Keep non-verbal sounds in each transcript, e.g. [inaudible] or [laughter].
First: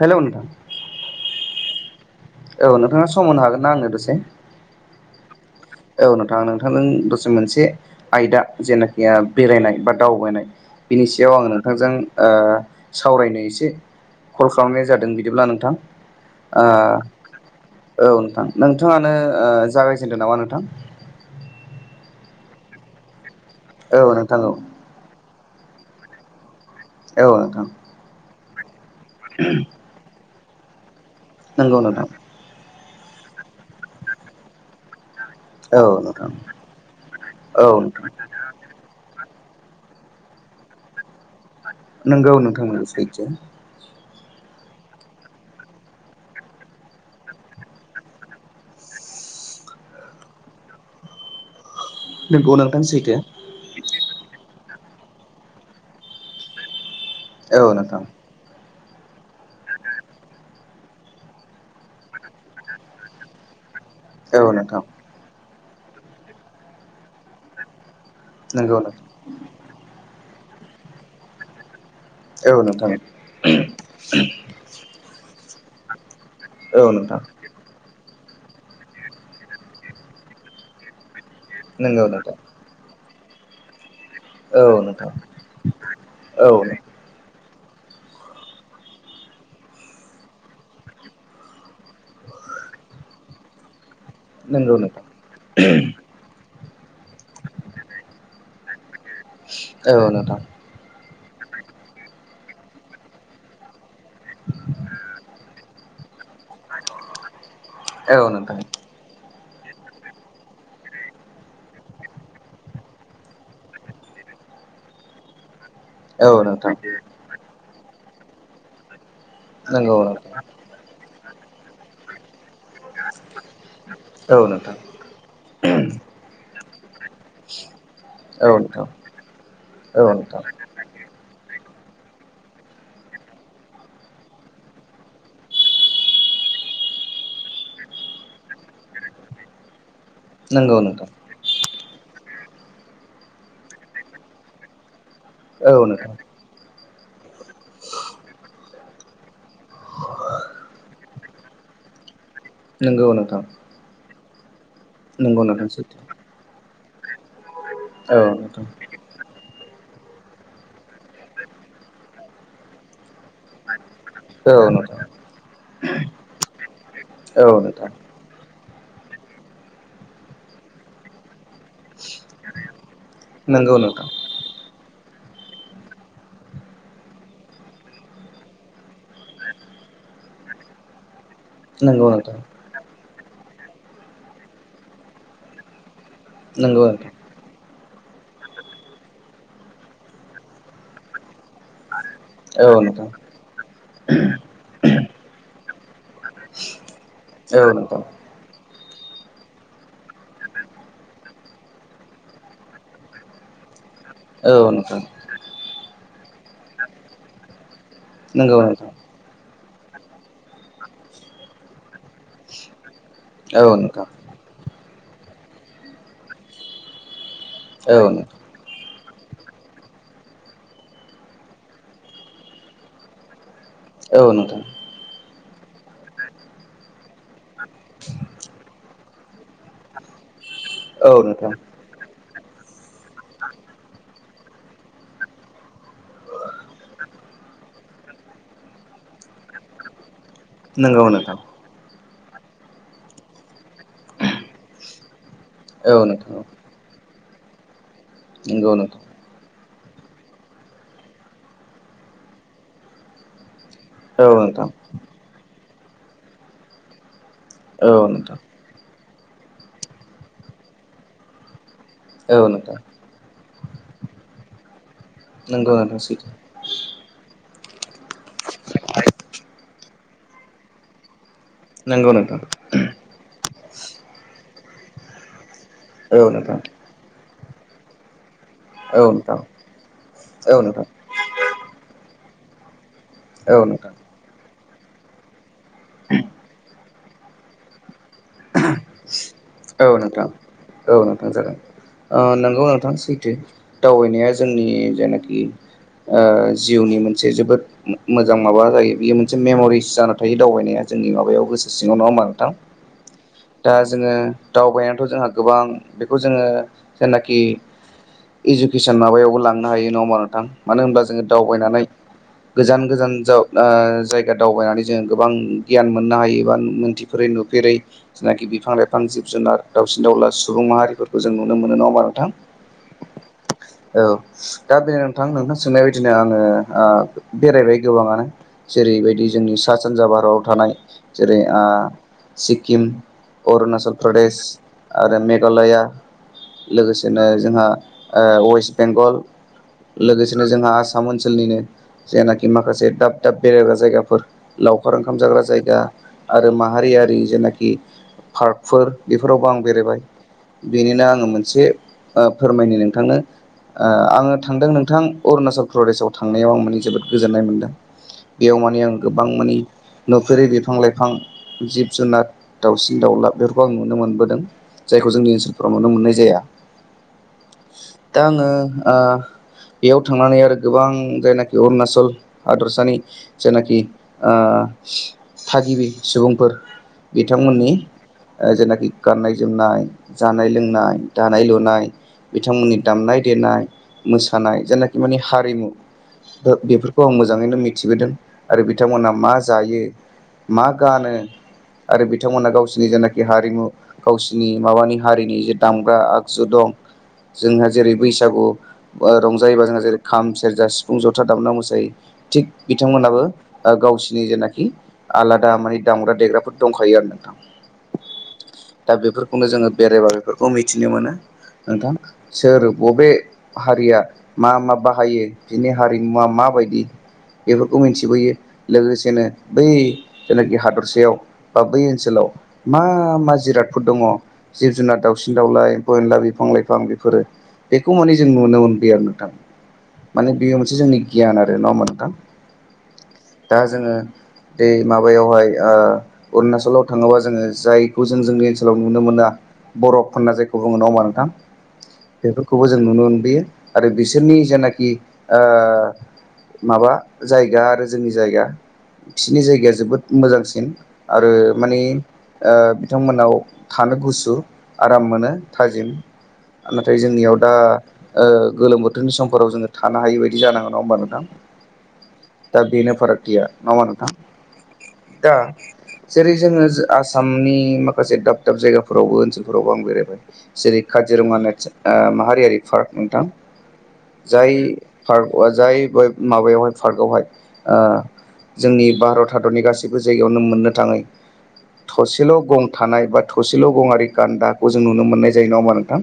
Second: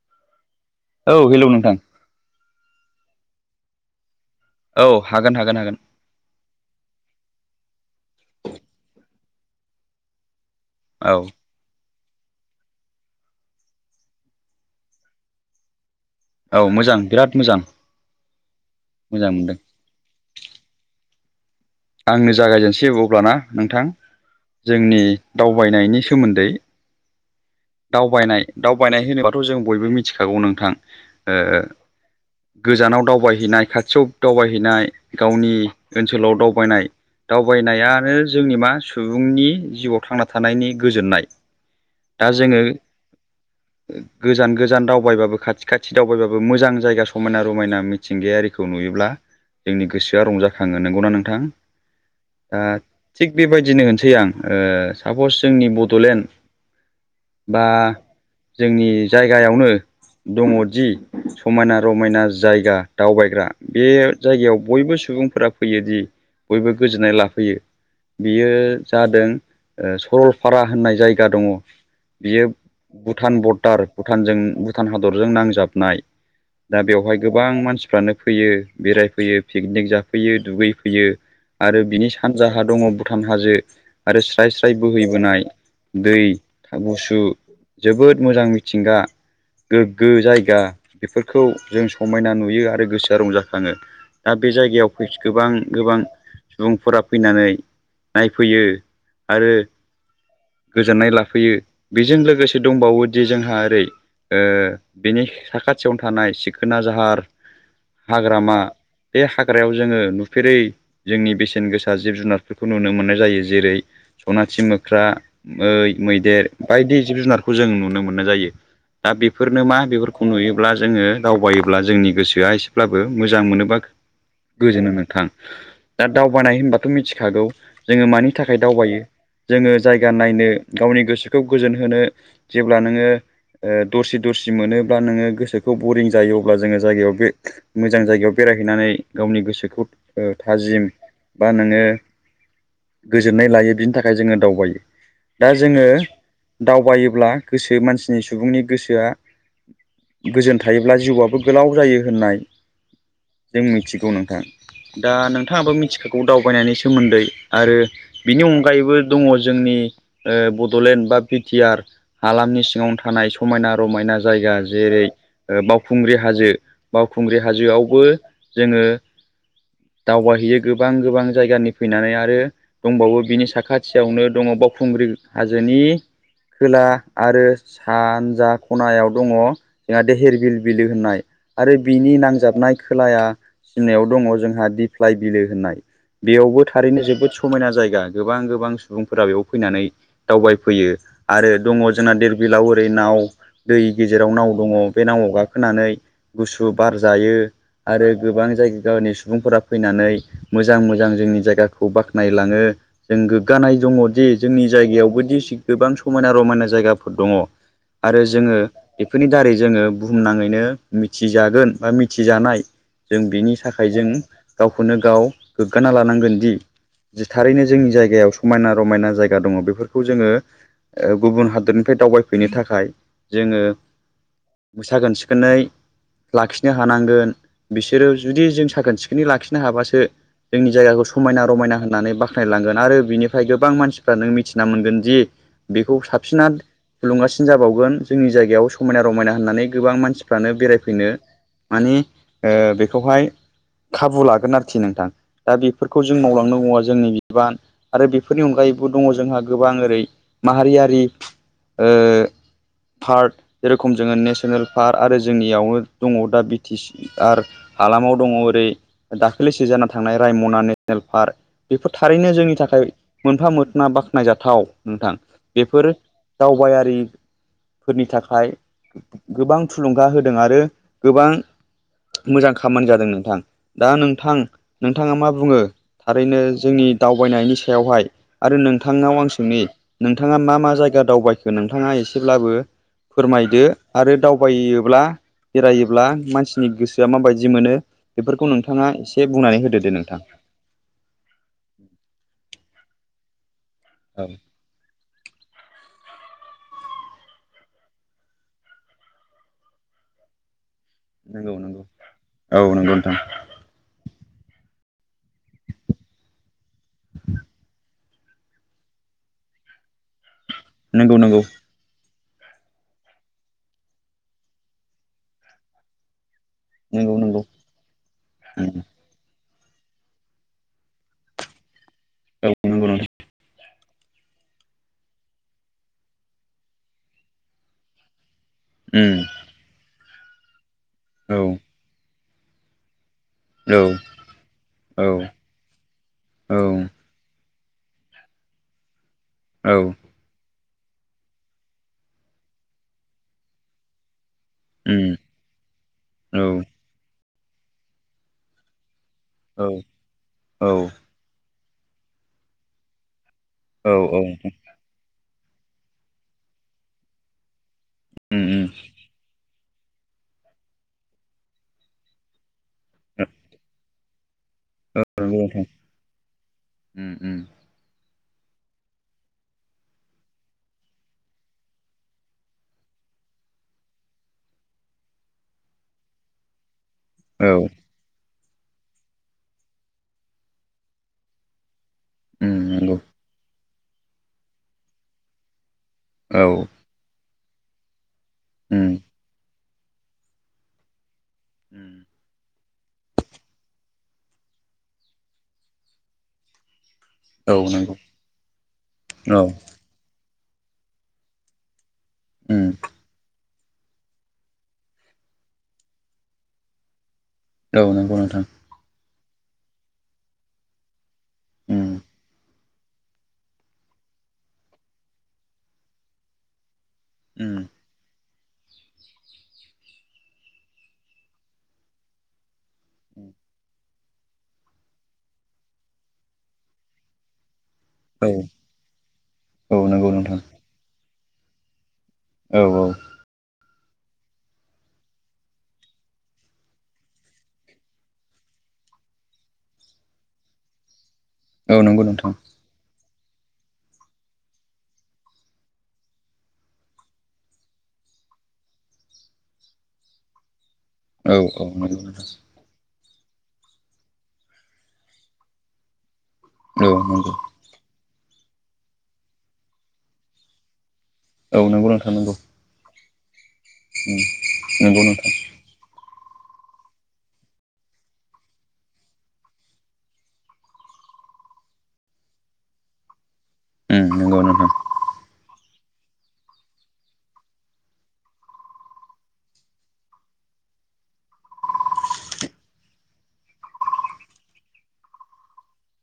Hello नोंथां ओं औ नोंथाङा समावनो हागोन ना आंनो दसे औ हागोन हागोन हागोन औ नोंथां नोंथांजों दसे मोनसे आयदा जेनाखि बेरायनाय बा दावबायनाय बिनि औ सायाव आं नोंथांजों ओ सावरायनो एसे कल खालामनाय जादों बिदिब्ला नोंथां औ ओ मोजां बिराद मोजां औ नोंथां नोंथाङानो मोजां मोनदों जागायजेनदों नामा नों आंनो जागायजेनसै अब्लाना नोंथां औ नोंथां औ जोंनि दावबायनायनि सोमोन्दै औ दावबायनाय दावबायनाय होनोबाथ' जों बयबो मिथिखागौ नोंथां ओ नंगौ नोंथां। गोजानाव दावबायहैनाय खाथियाव दावबायहैनाय गावनि औ नोंथां ओनसोलाव दावबायनाय औ नोंथां दावबायनायानो जोंनि मा सु बुंनि जिउआव थांना थानायनि गोजोननाय दा नोंगौ जोङो नोंथांमोन सैथो गोजान गोजान दावबायबाबो खाथि खाथि दावबायबाबो मोजां जायगा समायना रमायना मिथिंगायारिखौ नुयोब्ला जोंनि गोसोआ रंजाखङो नंगौना नोंथां नंगौ दा नोंथां सैथो थिग बेबायदिनो होनोसै आं ओ सापस जोंनि बड'लेण्ड बा औ नोंथां‌। जोंनि जायगायावनो दङदि समायना रमायना जायगा दावबायग्रा बे औ जायगायाव नोंथां बयबो सुबुंफोरा फैयोदि बयबो गोजोननाय लाफैयो बियो नंगौ नोंथां जादों ओ सरलपारा होननाय जायगा दङ। बियो औ नोंथां भुटान बरडार भुटानजों भुटान हादरजों नांजाबनाय दा औ बेवहाय नोंथां गोबां मानसिफ्रानो फैयो बेरायफैयो पिकनिक जाफैयो दुगै फैयो आरो नंगौ बिनि नोंथां सानजाहा दङ भुटान हाजो आरो स्राय औ स्राय नोंथां बोहैबोनाय दै औ नोंथां गुसु जोबोद मोजां मिथिंगा गोग्गो जायगा बेफोरखौ जों समायना नुयो आरो गोसोआ रंजाखङो दा बे नंगौ जायगायाव नोंथां गोबां गोबां सुबुंफोरा फैनानै नायफैयो आरो औ नोंथां गोजोननाय ला फैयो बेजों लोगोसे दंबावोदि जोंहा ओरै ओ बिनि साखाथियावनो थानाय सिखोना जाहार औ नोंथां हाग्रामा बे हा ग्रायाव जोङो नुफेरै जोंनि बेसेन गोसा जिब जुनारफोरखौ नुनो मोननाय जायो जेरै सना थि मोख्रा, मै, औ मैदेर नोंथां बायदि जिब जुनारखौ जों नुनो मोननाय जायो। दा बेफोरनो मा नंगौ बेफोरखौ नोंथां नुयोब्ला जोङो दावबायोब्ला जोंनि गोसोआ एसे ब्लाबो मोजां मोनोबा गोजोनो नोंथां दा दावबायानाय होनबाथ' मिथि खागौ जोङो मानि औ थाखाय नोंथां दावबायो जोङो औ जायगा नोंथां नायनो गावनि गोसोखौ गोजोन होनो जेब्ला नोङो ओ दरसि दरसि मोनोब्ला नोङो गोसोखौ बरिं जायो अब्ला जोङो जायगायाव बे मोजां जायगायाव बे बेरायहैनानै गावनि गोसोखौ ओ नंगौ थाजिम नोंथां बा नोङो गोजोननाय लायो बिनि थाखाय जोङो दावबायो। दा औ जोङो नोंथां दावबायोब्ला गोसो मानसिनि सुबुंनि गोसोआ गोजोन थायोब्ला जिउआबो गोलाव जायो होननाय नंगौ नोंथां। जों [unintelligible] दा नंगौ नोंथां नोंथाङाबो सैथो मिथिखागौ दावबायनायनि सोमोन्दै आरो औ बिनि नोंथां अनगायैबो दङ' जोंनि ओ बड'लेण्ड बा बिटिआर हालामनि सिङावनो थानाय समायना रमायना जायगा औ नोंथां जेरै ओ बावखुंग्रि हाजो। बावखुंग्रि औ नोंथां हाजोआवबो जोङो दावबायहैयो गोबां गोबां जायगानि फैनानै आरो दंबावो बिनि नंगौ नोंथां साखाथियावनो दङ बावखुंग्रि हाजोनि खोला आरो सानजा खनायाव दङ जोंहा देहेर बिल बिलो होननाय। आरो नंगौ बिनि नोंथां नांजाबनाय खोलाया सिमनायाव दङ जोंहा दिफ्लाय बिलो होननाय। बेयावबो नंगौ थारैनो नोंथां जोबोद समायना जायगा गोबां गोबां सुबुंफोरा बेयाव फैनानै दावबायफैयो आरो दङ' जोंना देरबिलाव औ ओरै नोंथां नाव दै गेजेराव नाव दङ' बे नावआव गाखोनानै गुसु बार जायो औ नोंथां आरो गोबां जायगा गामिनि सुबुंफोरा फैनानै मोजां मोजां जोंनि जायगाखौ बाख्नायलाङो, जों गोग्गानाय दङ' जोंनि औ नोंथां जायगायावबोदि गोबां समायना रमायना जायगाफोर दङ'। आरो जोङो नंगौ नोंथां बेफोरनि दारै जोङो बुहुमनाङैनो मिथिजागोन बा मिथिजानाय जों बिनि औ थाखाय नोंथां जों गावखौनो गाव गोग्गाना लानांगोन दि दि थारैनो जोंनि औ जायगायाव समायना रमायना जायगा जा दङ बेफोरखौ जोङो ओ गुबुन हादरनिफ्राय दावबायफैनो थाखाय जोङो औ नोंथां। [unintelligible] लाखिनो हानांगोन बिसोरो जुदि जों साखोन सिखोनै लाखिनो हाबासो जोंनि जायगाखौ औ समायना नोंथां रमायना होननानै बाखनायलांगोन आरो बिनिफ्राय गोबां मानसि फ्रा नों मिथिना मोनगोन दि बेखौ साबसिना थुलुंगासिन जाबावगोन जोंनि जायगायाव समायना रमायना होननानै गोबां मानसि फ्रानो नंगौ बेरायफैनो नोंथां माने ओ बेखौहाय खाबु लागोन आरोखि नोंथां। दा औ नोंथां नंगौ नोंथां बेफोरखौ औ जों नोंथां मावलांनांगौआ जोंनि बिबान आरो बेफोरनि अनगायैबो दङ' जोंहा गोबां ओरै माहारियारि ओ पार्क जेर'खम जोङो नेसनेल पार्क आरो जोंनियावनो दङ दा बि टि सि आर औ हालामाव दङ नोंथां ओरै दाखालिसो जाना थांनाय रायमना नेसनेल पार्क। बेफोर थारैनो औ जोंनि नोंथां थाखाय मोनफा मोना बाख्नायजाथाव नोंथां। नंगौ बेफोर नोंथां सैथो दावबायारि फोरनि थाखाय गोबां थुलुंगा होदों आरो गोबां नंगौ नोंथां मोजां खामानि जादों नोंथां। दा नोंथां नोंथाङा मा बुङो? औ थारैनो नोंथां जोंनि दावबायनायनि सायावहाय आरो औ नोंथांनाव आं नोंथां सोंनि नोंथाङा औ मा मा नोंथां जायगा दावबायखो नोंथाङा एसेब्लाबो फोरमायदो औ नोंथां आरो दावबायोब्ला बेरायोब्ला मानसिनि गोसोआ माबायदि मोनो बेफोरखौ नोंथाङा एसे बुंनानै होदो दे नोंथां। औ नोंथां जागोन। ओ नंगौ नोंथां सैथो। दावबायनाया औ जोंनि जायनाखि ओ जिउनि मोनसे जोबोद मो-मोजां माबा जायो बियो मोनसे मेमरिस जाना थायो दावबायनाया। जोंनि माबायाव नंगौ गोसो नंगौ सिङाव नङा होमबा नोंथां। औ नंगौ नोंथां दा जोङो दावबायनाथ' जोंहा गोबां बेखौ जोङो जेनाखि इडुकेसन माबायावबो लांनो हायो नङा होमा नोंथां? मानो होनब्ला नंगौ जोङो नंगौ दावबायनानै गोजान गोजान जाव जायगा दावबायनानै जोङो गोबां गियान मोननो हायो। [unintelligible] नंगौ मोनथिफोरै नंगौ नुफेरै जेनाखि बिफां लाइफां जिब जुनार दावसिन दावला सुबुं माहारिफोरखौ जों नुनो मोनो नङाोमा नोंथां? औ नंगौ नोंथां औ दा बे नोंथां नोंथां सोंनाय बायदिनो आङो बेरायबाय गोबाङानो उम जेरैबायदि जोंनि सा सानजा भारताव थानाय औ जेरै सिक्किम औ अरुणाचल प्रदेश औ आरो मेघालया औ लोगोसेनो जोंहा ओ वेसबेंगल औ लोगोसेनो जोंहा आ साम ओनसोलनिनो जेनाखि माखासे दाब दाब बेरायग्रा जायगाफोर लावखार उम ओंखाम जाग्रा जायगा औ आरो माहारियारि जेने- खि पार्कफोर बेफोरावबो आं औ बेरायबाय औ बेनिनो आङो मोनसे ओ फोरमायनि नोंथांनो ओ औ औ आङो थांदों नोंथां। अरुणाचल प्रदेशाव थांनायाव आं माने जोबोद गोजोन्नाय मोनदों। उम बेयाव उम माने आं गोबां मानि नुफेरि बिफां लाइफां जिब जुनार दाउसिन दाउलाफोरखौ आं नुनो मोनबोदों। जायखौ जोंनि नंगौ नोंथां ओनसोलफोराव नुनो मोननाय जाया। उम उम दा आङो आह बेयाव थांनानै आरो गोबां जायनाखि अरुनााचल हादरसानि जेनोखि आ थागिबि सुबुंफोर औ बिथांमोननि ओ जेनाखि गाननाय जोमनाय जानाय लोंनाय दानाय लुनाय उम बिथांमोननि नंगौ दामनाय देनाय मोसानाय जेनाखि माने हारिमु औ ओ बेफोरखौ आं मोजाङैनो मिथिबोदों आरो उम बिथांमोना मा जायो? मा गानो उम आरो बिथांमोना गावसिनि जेनाखि हारिमु गावसिनि माबानि हारिनि जे दामग्रा आगजु दं औ जोंहा जेरै नंगौ बैसागु ओ औ रंजायोबा जोंहा जेरै खाम सेरजा सिफुं जथा दामना मोसायो थिग उम बिथांमोनाबो ओ गावसिनि जेनाखि आलादा माने दामग्रा देग्राफोर दंखायो आरो नोंथां। औ नोंगौ नोंथां। दा बेफोरखौनो जोङो बेरायबा बेफोरखौ मिथिनो मोनो नोंथां उम सोर बबे हारिया मा मा बाहायो? बिनि हारिमुवा मा- बायदि उम बेफोरखौ मिथिबोयो लोगोसेनो बै जेनाखि हादरसायाव बा बै ओनसोलाव मा मा जिराद- फोर दङ जिब जुनार दाउसिन दाउला एम्फौ एनला बिफां लाइफां बेफोरो बेखौ माने जों औ नुनो मोनबोयो आरो नोंथां औ नंगौ माने नोंथां बेयो मोनसे जोंनि गियान आरो नङा होमबा नोंथां? औ औ। दा जोङो दे माबायावहाय ओ अरुणाचलाव थाङोबा जोङो जायखौ जों जोंनि ओनोल- लाव नुनो मोना बरफ होनना जायखौ बुङो नङा होमबा नोंथां? औ नंगौ नोंथां बेफोरखौबो जों नुनो ओन- बोयो आरो बिसोरनि जेनाखि ओ माबा जायगा आरो जोंनि जायगा फिसोनि जायगाया जोबोद मोजांसिन आरो औ औ माने नंगौ नोंथां ओ बिथांमोनाव थानो गुसु आराम मोनो थाजिम आ नाथाय जोंनियाव दा ओ गोलोम बोथोरनि समफोराव जोङो थानो हायि बायदि जानाङो नङा होमबा नों- थां औ नंगौ औ नंगौ नोंथां नंगौ दा बेनो फारागथिया माला नोंथां? उम नंगौ नोंथां दा जेरै जोङो जो आसामनि माखासे दाब दाब जायगाफोरावबो ओनसोलफोरावबो आं बेरायबाय जेरै काजिरङा नेच ओ माहारियारि पार्क नोंथां। उम नंगौ जाय नोंथां पार्कवा जाय गयग माबायावहाय पार्कआवहाय ओ जोंनि भारत हादरनि गासैबो जायगायावनो मोननो थाङै थसेल' गं थानाय बा थ थसेल' गंआरि गान्दाखौ जों नुनो मोननाय जायो नङा ओमबा नोंथां?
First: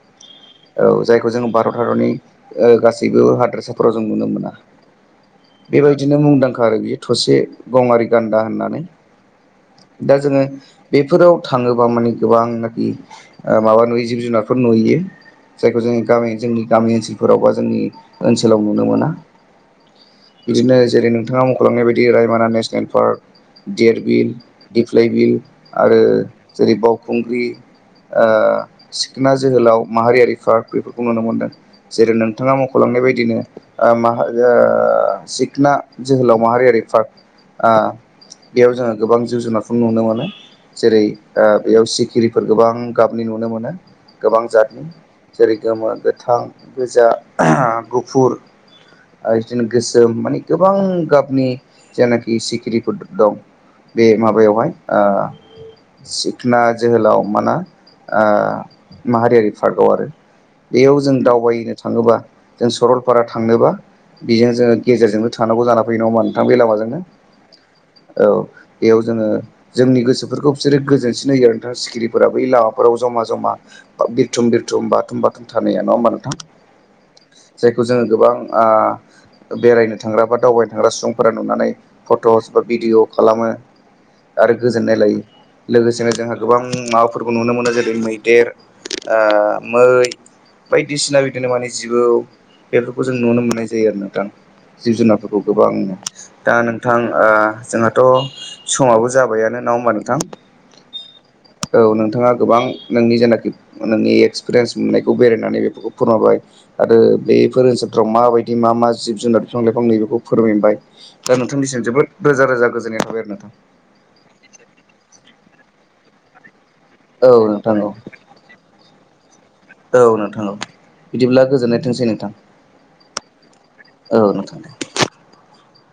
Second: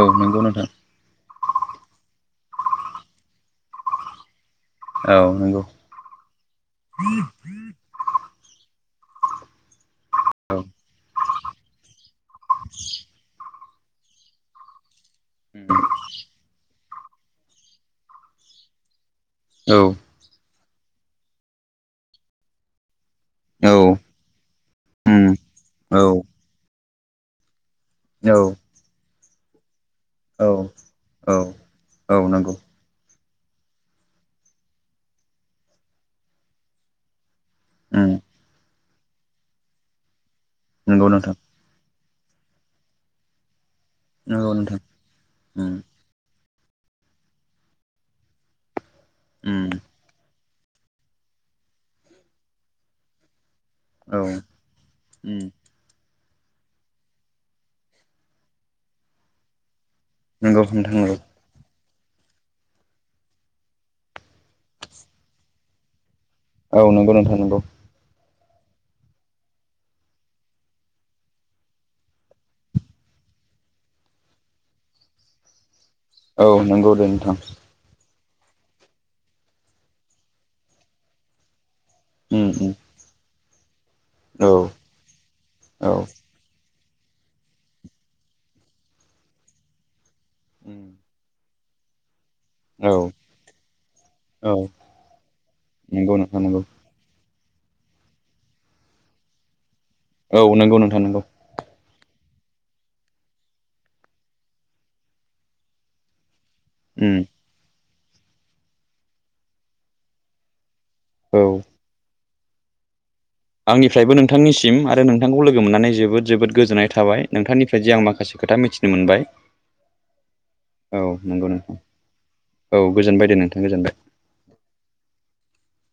औ नंगौ नोंथां औ जायखौ जों भारत हादरनि ओ गासैबो हादोरसा- फोराव जों नुनो मोना औ नंगौ । बेबायदिनो मुंदांखा आरो बियो थसे गंआरि गान्दा होननानै दा जोङो औ बेफोराव गोबां मानि गोबांनाखि ओ माबा नुयो जिब जुनारफोर नुयो जायखौ जोंनि गामि जोंनि गामि ओनसोलफोराव बा जोंनि ओनसोलाव नुनो मोना । बिदिनो जेरै नोंथाङा मुंख'लांनाय बायदि रायमना नेसनेल पार्क औ देर बिल, दिफ्लाय बिल उम आरो औ जेरै बावखुंग्रि ओ सिखोना जोहोलाव माहारियारि औ पार्क बेफोरखौ नुनो औ मोन्दों जेरै औ नोंथाङा नंगौ मख'लांनाय बायदिनो ओ माहा ओ सिखना जोहोलाव माहारियारि फोर ओ उम बेयाव जोङो गोबां जिब जुनारफोर नुनो मोनो । नंगौ नोंथां । ओ बेयाव सिखिरिफोर गोबां गाबनि नुनो मोनो गोबां नंगौ नोंथां जातनि जेरै उम गोमो, गोथां गोजा, गुफुर बिदिनो उम गोसोम माने गोबां गाबनि जेनाखि सिखिरिफोर दं बे औ माबायावहाय ओ उम सिखना जोहोलाव माना ओ माहारियारि फारख आव आरो नंगौ नोंथां बेयाव जों नंगौ दावबायनो थाङोबा जों सरलपारा थांनोबा बेजों जोङो गेजेरजोंनो थानांगौ जाना फैयो नङा होनबा । औ नंगौ नोंथां नंगौ औ बेयाव जोङो जोंनि गोसोफोरखौ बिसोरो गोजोनसिन होयो आरो नोंथाङा सिखिरिफोरा बै लामाफोराव जमा ज'मा बिरथुम बिरथुम बाथुम बाथुम थानाया नङा होमबा नोंथां औ नंगौ दे नोंथां जायखौ जोङो गोबां ओ बेरायनो थांग्रा बा दावबायनो थांग्रा सुबुंफोरा नुनानै उम फट'स बा उम भिडिअ खालामो औ आरो गोजोननाय लायो औ लोगोसेनो जोंहा गोबां ओं माबाफोरखौ नुनो मोनो जेरै मैदेर ओ मै बायदिसिना बिदिनो माने जिबौ औ बेफोरखौ जों नुनो मोननाय जायो आरो नोंथां औ जिब जुनारफोरखौ गोबां नंगौ नोंथां दा नंगौ नोंथां ओ जोंहाथ' समाबो जाबायानो ना होङा होनबा नोंथां औ नोंगौ [unintelligible] औ नोंथाङा गोबां नोंनि जेनाखि नोंनि एक्सपिरियेन्स मोननायखौ बेरायनानै बेफोरखौ फोरमायबाय आरो उम बेफोर ओनसोलफ्राव माबायदि मा मा जिब जुनार बिफां लाइफां नैबेखौ फोरमायबाय दा औ नोंथांनिसिम जोबोद रोजा रोजा गोजोननाय थाबाय आरो । आंनिफ्रायबो नोंथांनिसिम आरो नोंथांखौ लोगो मोननानै जोबोद जोबोद गोजोननाय थाबाय औ नोंथां नोंथांनिफ्राय औ जे आं माखासे खोथा मिथिनो मोनबाय । औ नोंथां औ । बिदिब्ला गोजोननाय थोंसै नोंथां । औ गोजोनबाय दे नोंथां गोजोनबाय । [inaudible]